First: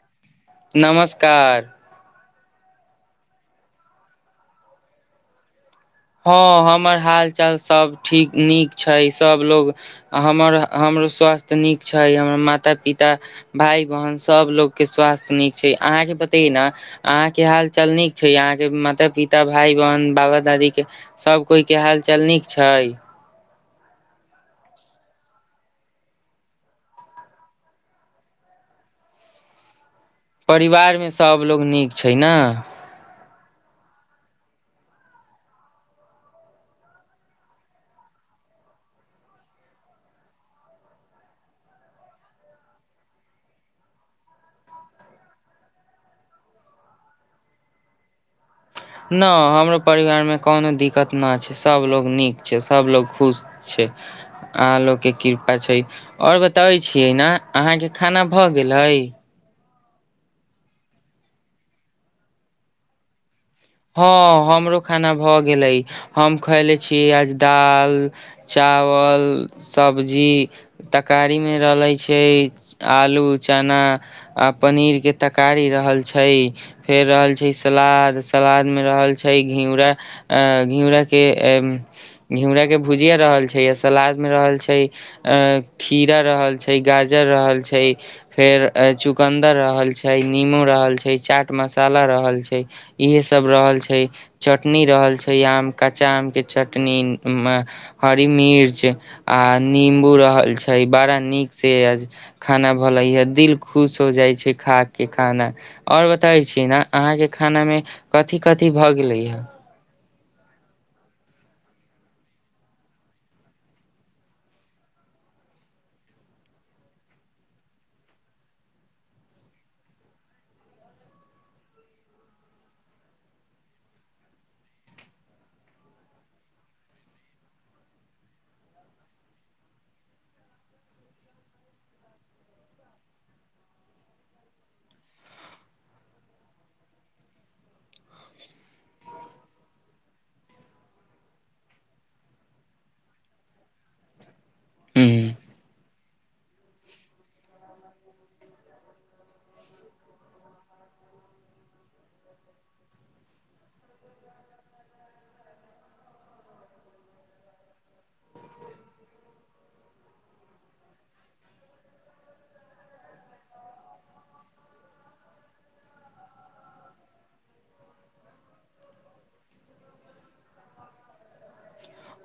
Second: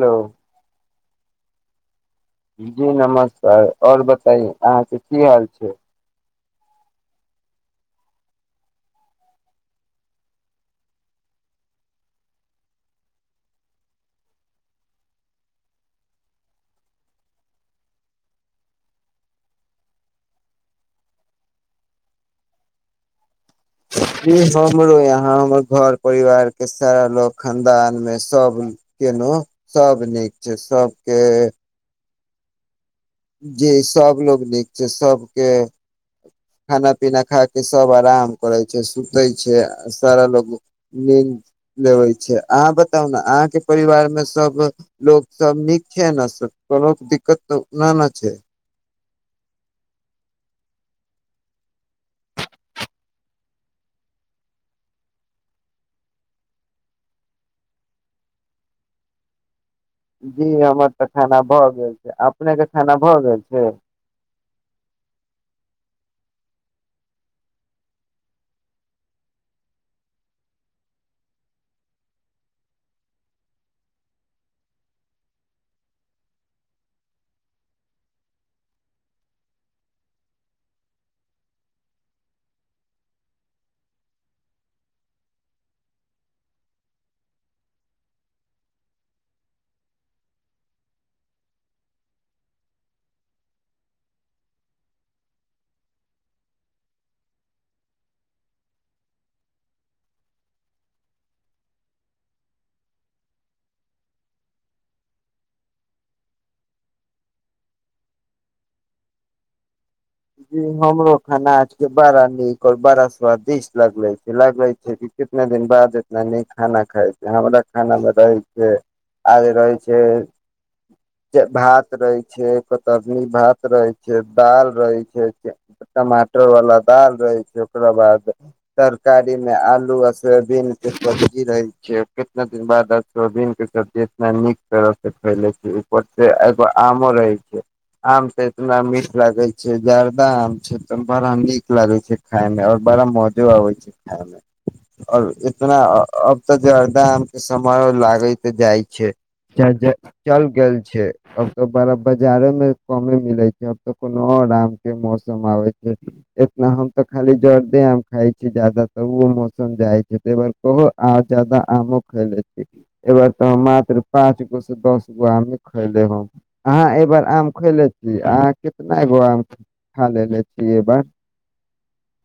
लौ नमस्कार जी नमस्कार आओर बताय अहाँके की हाल छै हँ हमर हाल चाल सब ठीक नीक छै सब लोग हमर हमरो स्वास्थ्य नीक छै हमर माता पिता भाय बहन सब लोग के स्वास्थ नीक छै अहाँके बतय न आहाँ के हाल चाल नीक छै अहाँके माता पिता भाय बहन बाबा दादी सब कोइ के हाल चाल नीक छाय जी हमरो यहाँ हमर घर परिवार के सारा लोक खानदान मे सब केनो सब निक परिवारमे सबलोग नीक छै न जी सबलोग नीक छै सबके खाना पीना खायके सब आराम करैय छैय, सुतैय छैय सारा लोग निंद लेबै छैय, अहाँ बताउ न अहाँके परिवार मे सब लोक सब नीक छैय सब कोनो सब दिक्कत तँ नै नैय छैय। न हमरो परिवारमे कोनो दिक्कत न छैय, सबलोग नीक छैय सबलोग खुश छैय अहाँ लोक के कृपा छै आओर बताबै छियै न अहाँके खाना भऽ गेलै जी हमर तऽ खाना भए गेल छै अपने के खाना भए गेल छै हँ हमरो खाना भऽ गेलै हम खयले छीय आज दाल चावल सब्जी तकारीमे रहलै छै आलू चना आ पनीर के तकारी रहल छै फेर रहल छै सलाद सलाद मे रहल छैय, घिउरा अ घिउरा के ए घिउराके भुजिया रहल छैय, आ सलादमे रहल छैय अ खीरा रहल छैय, गाजर रहल छैय फेर आय चुकन्दर रहल छैय, निमू रहल छैय, चाट मसाला रहल छैय इहेय सब रहल छैय, चटनी रहल छैय, आम कच्चा आम के चटनी मेअ हरी मिर्च आ निंबू रहल छैय, बड़ा नीक से आज खाना भलैया दिल खुश हो जाइ छैय खाके खाना। आओर बतायै छी न अहाँके खानामे कथि-कथि भऽ गेलैयै ह हमरो खाना आज के बड़ा नीक आओर बड़ा स्वादिष्ट लागलै लगबै छी की कितने दिन बाद एतना निक खाना खाए छे हमरा खाना मे रहै से आज रहै छै भात रहैय छैय, कतरनी भात रहैय छैय दाल रहैय छैय। फेर जे टमाटर वाला दाल रहैय छैय, ओकरा बाद तरकारी ने आलू आ सोयबीन के सब्जी रहैय छैय आ केतना दिन बाद सोयाबिन के सब्जी एतना नीक तरह से फैलै छैय, ऊपर से एगो आमो रहैय छैय। आम से एतना मीठ लागैय छैय। जर्दा आम छैय तऽ बड़ा नीक लागैय छैय, खाय मे आओर बड़ा मौजो आबैय छैय खाय मे ह आओर एतना अब तऽ जर्दा आम के समयो लागैत जाइय छैय। च [unintelligible] चल गेल छैय, अब तऽ बड़ा बाजारो मे कमेय मिलैय छैय, अब तऽ कोनो आओर आम मौसम आबैयतै एतना हम तऽ खाली जर्दे आम खाय छियै, जादा तरऽ उहो मौसम जाइत हैतैय बर ओहो आय जादा आमो खाय लेतैय। एहिबेर तऽ मात्र पाँच गो स दस गो आमे खैयले हम अहाँ एहिबैर आम खैएले छी, अहाँ कितनागो आम खैय लेलेे छिय एहिबार।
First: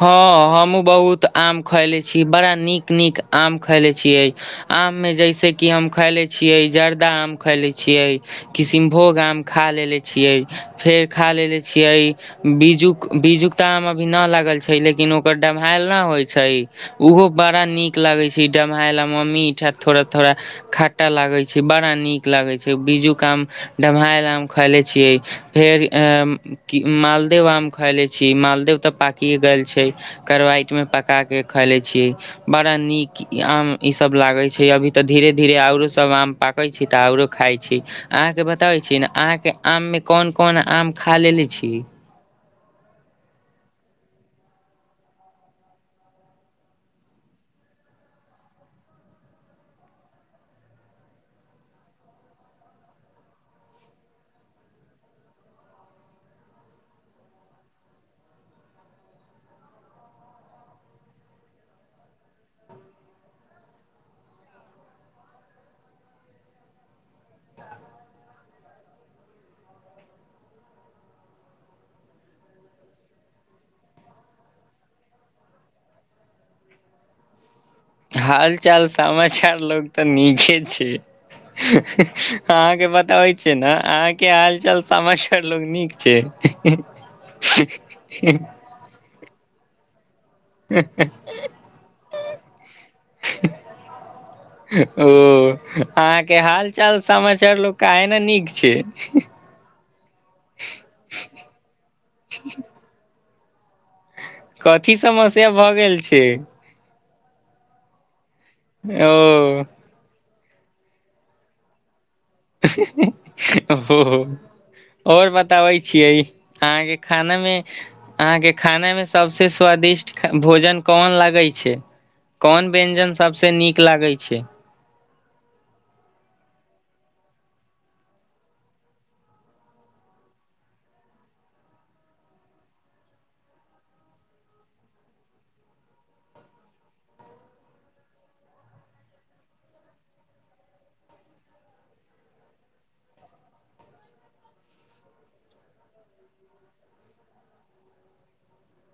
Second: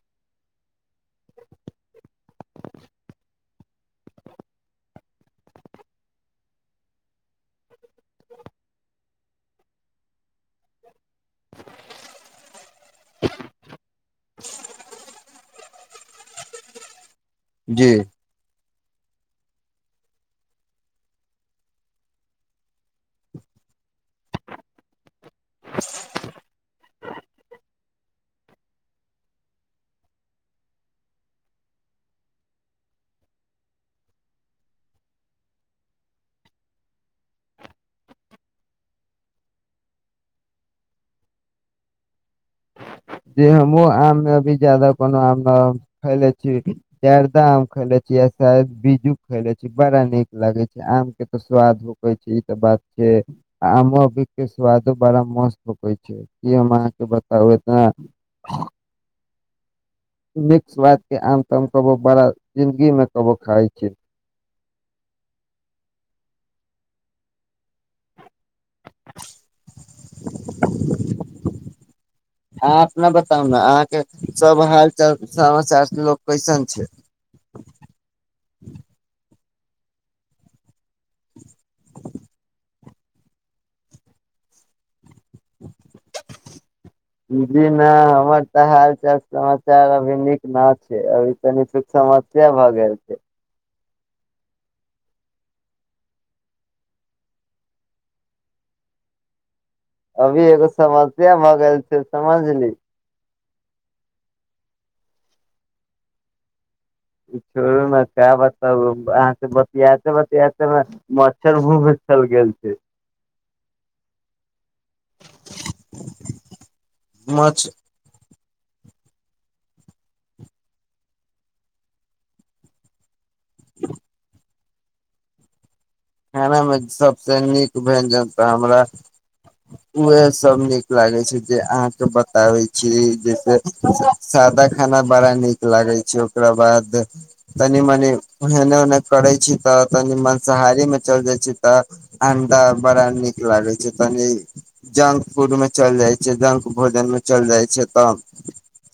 हँ हमहूँ बहुत आम खैलेय छीयै, बड़ा नीक-नीक आम खैलेय छियै। आममे जैसे कि हम खैयले छियै जर्दा आम खैयले छियै। किसिनभोग आम खाय लेलेे छियै, फेर खाय लेलेे छियै, बीजूक-बीजुकता आम अभी नय लागल छैय, लेकिन ओ ओ डम्हैल ना होइ छैय, उहो बड़ा नीक जी लागैय [unintelligible] खट्टा लागैय छैय, बड़ा नीक लागैय छैय, बीजूक आम डम्हैल आम खलैय छियै। फेर अ कि मालदअ आम खैलेय छि मालदअ तऽ पाकिए गेल छैय। करवाइट मे पका के खलैय छियै। बड़ा नीक ई आम ई सब लागैय छैय, अभी तऽ धीरे धीरे आरो सब आम पाक कहैय छियै तऽ आओरो खाइ छी अहाँके बताबै छिय नय, अहाँ के आम मे कोन-कोन आम खा लेलेे छि जे हमहुँ आम मे अभी जादा कोनो आम नै खैलेय छि जर्दा आम खैलैय छि साएद बीजू खैयलै छी बड़ा नीक लागैय छी आम के तऽ स्वादो ई त बात छै आमो अभी के स्वादो बड़ा मस्त होय छै की हम अहाँके बताउ एतना मिक्सवाद के आम त को बड़ा जिंदगी मे कबो खाइ छै [inaudible] अहाँ अपना बताउ न अहाँ के सब हाल चाल समाचार सब लोक कैसन छै हाल चाल समाचार लोक तऽ नीके छैय। [unintelligible] अहाँके बताबै छियै, न अहाँके हाल चाल समाचर लोक नीक छैय। जी न हमर हाल- चाल समाचार अभी नीक ना छैय, अभी तनी सँ समस्या भऽ गाएल छैय। [inaudible] ओ अहाँके हाल चाल समाचार लोक काहेन नीक छैय। अभी एगो समस्या भऽ गेल छै से समझली कथि समस्या भऽ गेल छै ई छोड़ू ने आएब तब अहाँ से ओ बत- एहि सब बियातेमे मच्छर मुँहमे चलि गेल छै ओ-अ ओ-आओर बताबै छियै अहाँके खानामे मछ अहाँके खानामे सबसे स्वादिष्ट भोजन कोन लागै छै कोन व्यञ्जन सभसँ नीक लागै छै खानामे सभसे नीक व्यञ्जन तऽ हमरा उहे सब नीक लागे छै जे अहाँके बताबै छी जैसे सादा खाना बड़ा नीक लागै छै ओकरा बाद तनी मनी एने ओने करै छी तऽ तनी माँंसाहारीमे चल जाइ छी तऽ अंडा बड़ा नीक लागे छै तनि जंक फूडमे चलि जाइ छै तऽ जंक भोजनमे चल जाइ छै तब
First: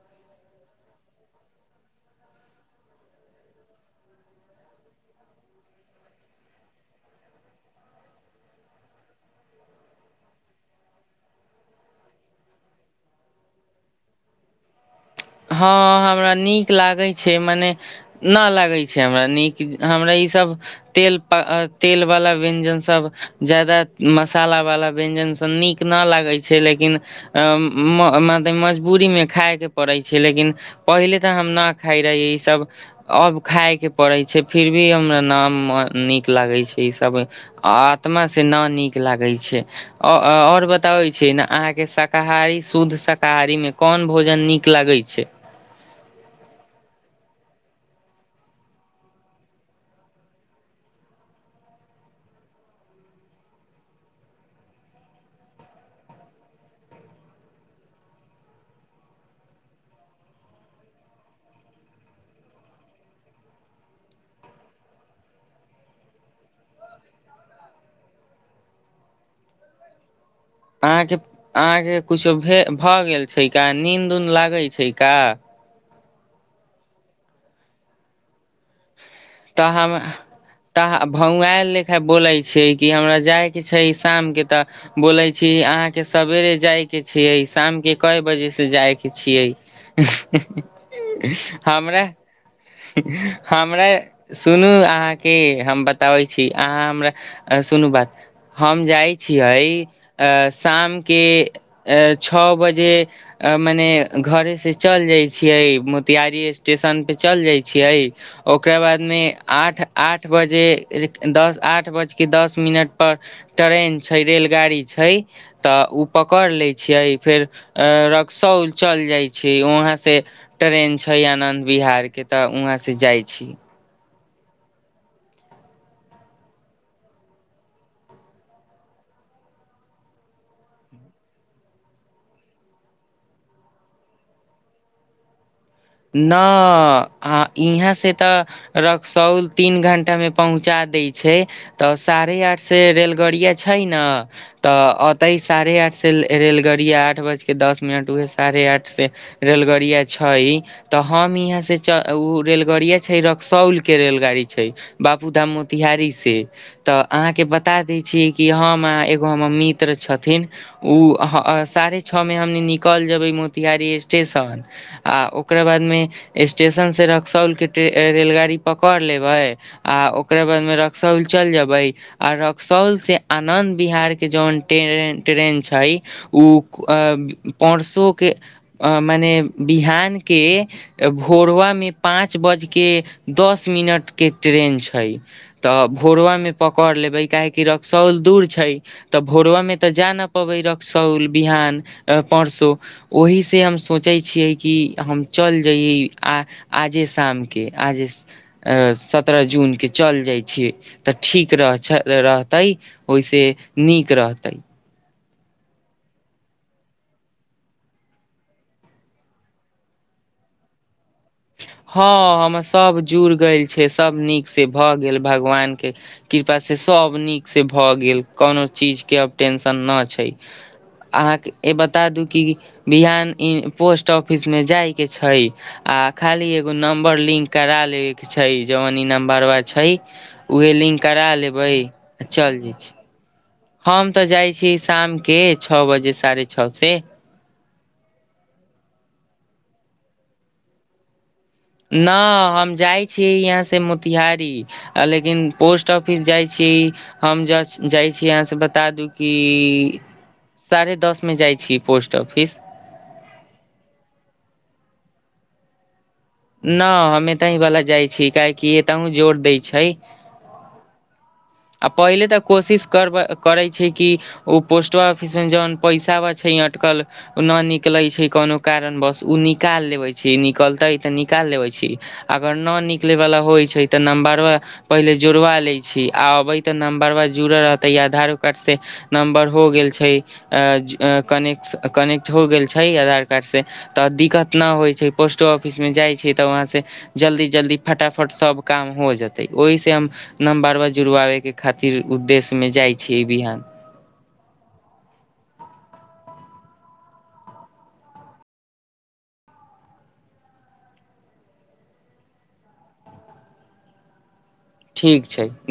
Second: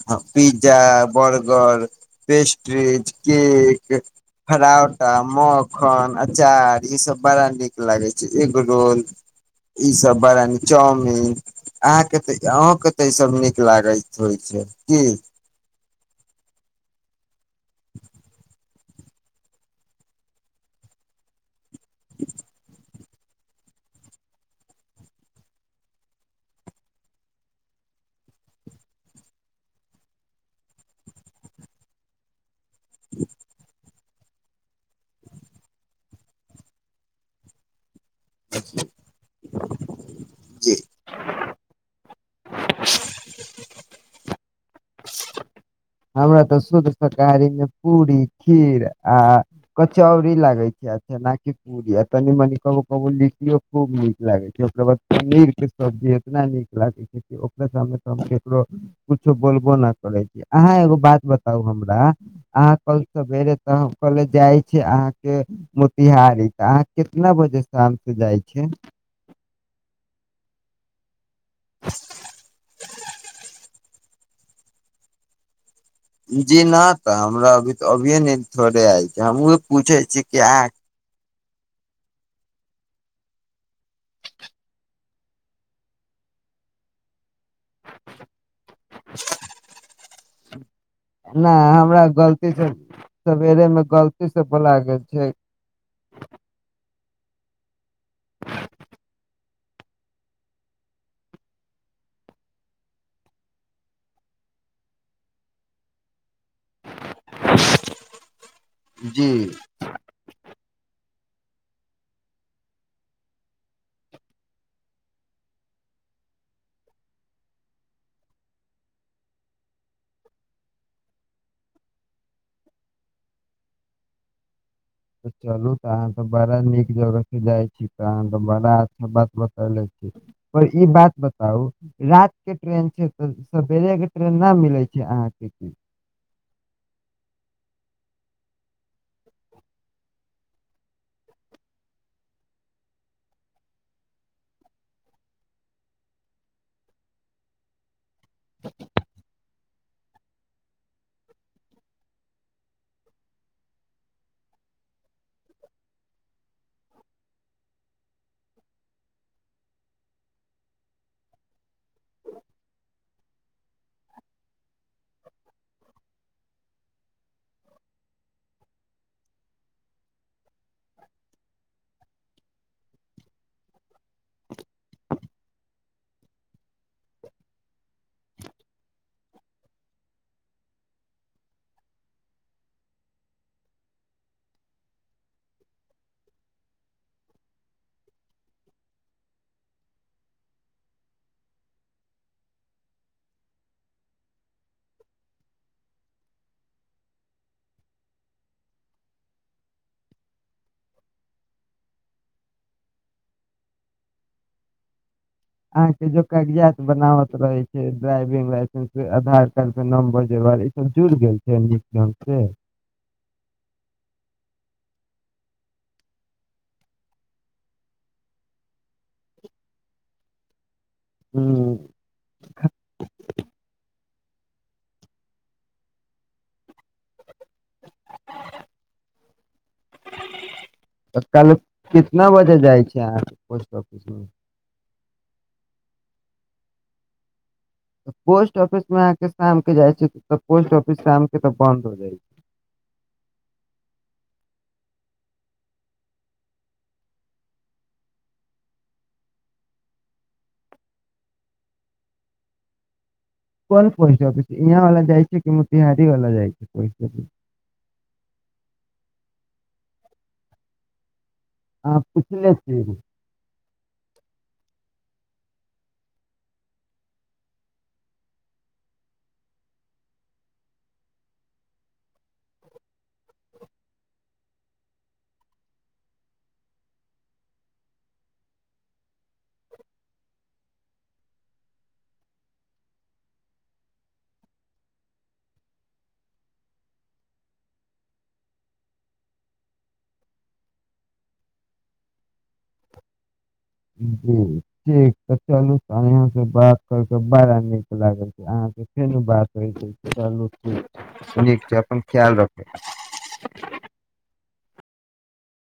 हाँ पिज्जा बर्गर पेस्ट्रीज केक फराउटा मखन अचार ई सब बड़ा नीक लागै छै एगरोल ई सब बड़ा नीक चाउमिन अहाँके तऽ अन्हुके तऽ ई सब नीक लागै होइत छै की हाँ हमरा नीक लागै छै मने ना लागै छै हमरा नीक हमरा ईसभ तेल तेल वला व्यञ्जन सब ज्यादा मसालावला व्यञ्जन सब नीक नहि लागै छै लेकिन अ-म-मलतब मजबूरीमे खाइके पड़ै छै लेकिन पहिले तऽ हम नहि खाइ रहियै ई सब अब खाइके पड़ै छै फिर भी हमरा नाम नीक लागै छै ई सब आत्मा से नऽ नीक लागै छै ओ-अ-आओर जी। बताबै छियै नऽ अहाँके श- शाकाहारी शुद्ध शाकाहारीमे कोन भोजन नीक लगै छै हमरा तऽ शुद्ध शाकाहारीमे पूरी खीर आ कचौरी लागै छै अच्छा नाकि पूरि आ तनी मनि कहूँ कहूँ लिट्टीयो खूब नीक लागै छै ओकरा बाद पनीरके सब्जी एतना नीक लागे देखियो ओकरा सामने हम केकोरो कुछो बोलबो न करै छियै अहाँ एगो बात बताउ हमरा अहाँ कल सवेरे तऽ हम कले जाइ छै अहाँके मोतिहारी तऽ अहाँ कितना बजे शामके जाइ छै अहाँके अहाँके किछो भे-भऽ गेल छै का नीन्द उंद लागै छै का जी ना तऽ हमरा अभी तो अभिऐ नींद थोड़े आएल तहमे तहाँ आ भौँएाल लेखा बोलै छियै कि हमरा जाइके छै शामके तऽ बोलै छी अहाँके सवेरे जायके छियै शामके कए बजेसँ जाएके छियै न हीं-ह हमरा- गलती से सवेरे मे हमरा ए गलती से सुनू बोला गेल छै अहाँके हम बताबै छी अहाँ हमरा सुनू बात हम जाइत छियै ए-शामके ए-छओ बजे अ-मने घरे से चल जाइ छियै मोतियारी स्टेशन पे चलि जाइ छियै ओकरा बादमे जी आ आठ आठ बजे दस आठ बजके दस मिनट पर ट्रेन छै रेलगाड़ी छै तऽ उ पकड़ लै छियै फेर रक्सौल चल जाइ छै वहाँ से ट्रेन छै आनन्द बिहार केँ तऽ उहाँ से जाइ छी तऽ चलू तऽ अहाँ तऽ बड़ा नीक जगहसँ जाइ छी तहन तऽ बड़ा अच्छा बात बतैलै छी पर ई बात बताउ रात के ट्रेन छै तऽ सवेरे केँ ट्रेन नऽ मिले छै अहाँकेँ की ना अ इहाँ से तऽ रक्सौल तीन घंटा मे पहुँचा दै छै तऽ साढ़े आठसँ रेलगड़िया छै नऽ तऽ औतै साढ़े आठ से रेलगड़िया आठ बज केँ दस मिनट उहे साढ़े आठ सँ रेलगड़िया छै तऽ हम इहाँ से च उ रेलगाड़िया छै रक्सौल केँ रेलगाड़ी छै बाबू धाम मोतिहारी से तऽ अहाँकेँ बता दै छिये कि हम आहाँ एगो हमर मित्र छथिन ओ साढ़े छ मे हम निकलि जेबै मोतिहारी स्टेशन आ ओकरा बादमे स्टेशन से रक्सौल केँ रेलगाड़ी पकड़ लेबै आ ओकरा बाद मे रक्सौल चल जेबै आ रक्सौल से आनन्द बिहार केँ जवन तेरेन - ट्रेन छै उ अ परसो केँ मने बिहान केँ भोरवामे पाँच बज केँ दस मिनट कें ट्रेन छै तऽ भोरबा मे पकड़ लेबै काहेकि रक्सौल दूर छै तऽ भोरबामे तऽ जा नऽ पबै रक्सौल बिहान अ परसू ओहीसे हम सोचै छियै कि तऽ हम चल जइयै आ आजे शाम केँ आजे ए सत्रह जून केँ चल जाइ छिये तऽ ठीक रह रहतै ओहिसे नीक रहतै अहाँ केँ जो कागजात बनावत रहे छै ड्राइविंग लाइसेंस आधार कार्ड केँ नाम्बर जोरबा लै कऽ जुर गेल छै नीक ढंग हँ से हमर सब जुड़ गेल छै सब नीक से भऽ गेल भगवान केँ कृपा से सब नीक से भऽ गेल कोनो चीज केँ अब टेंशन नऽ छै अहाँकेँ ए हूँ ब ता दू कि बिहान ई पोस्ट ऑफिस मे जाय केँ छै आ खाली एगो नम्बर लिंक करा लेबे कऽ छै जवन ई नम्बरवा छै उहे लिंक तऽ करा काल्हि लेबै कितना आ बजे चल जाय छी [unintelligible] हम तऽ जाइ छी शाम केँ छ बजे साढ़े छ से पोस्ट ऑफिस मे अहाँकेँ शाम केँ जाइ छी तऽ पोस्ट ऑफिस शाम केँ तऽ बन्द हो जाइ छै नऽ हम जाइ छी यहाँ से मोतिहारी आ लेकिन पोस्ट ऑफिस जाइ छी हम ज - जाइ छी अहाँ से बता दू कि साढ़े दस मे जाइ छी पोस्ट ऑफिस कोन पोस्ट आफिस इहाँ वला जाइ छियै कि मोतीहारी वला जाइ छै नऽ पोस्ट ऑफिस हमे यही वला जाइ छी काहेकि एताहु जोर दै छै। आ अहाँ पहिले तऽ पुछले छी कोशिश करबै करै छै कि ओ पोस्ट ऑफिस में जौन पैसावा छै अटकल नऽ निकलै छै कोनो कारण बस ओ निकाल लेबै छी निकलतै तऽ निकाल लेबै छी अगर न निकलयवला होइ छै तऽ नम्बर पहिले जोड़वा लै छी आ अबइ तऽ नम्बरवा जुड़ल रहतै आधारो कार्डसँ नम्बर हो गेल छै कने कनेक्ट हो गेल छै आधार कार्ड से तऽ दिक्कत नऽ होइ छै पोस्टो ऑफिस मे जाइत छै तऽ वहाँसँ जल्दी जल्दी फटाफट सब काम हो जेतै ओहि से हम नम्बरबा जु जुड़बाबै के खातिर उद्देश्य मे जाइ छी बिहान [unintelligible] ठीक तऽ चलूं से बात कर के बड़ा नीक लागल छै अहाँ के फेनू बात होय छै ठीक छै अपन खयाल रखब ठीक छैइ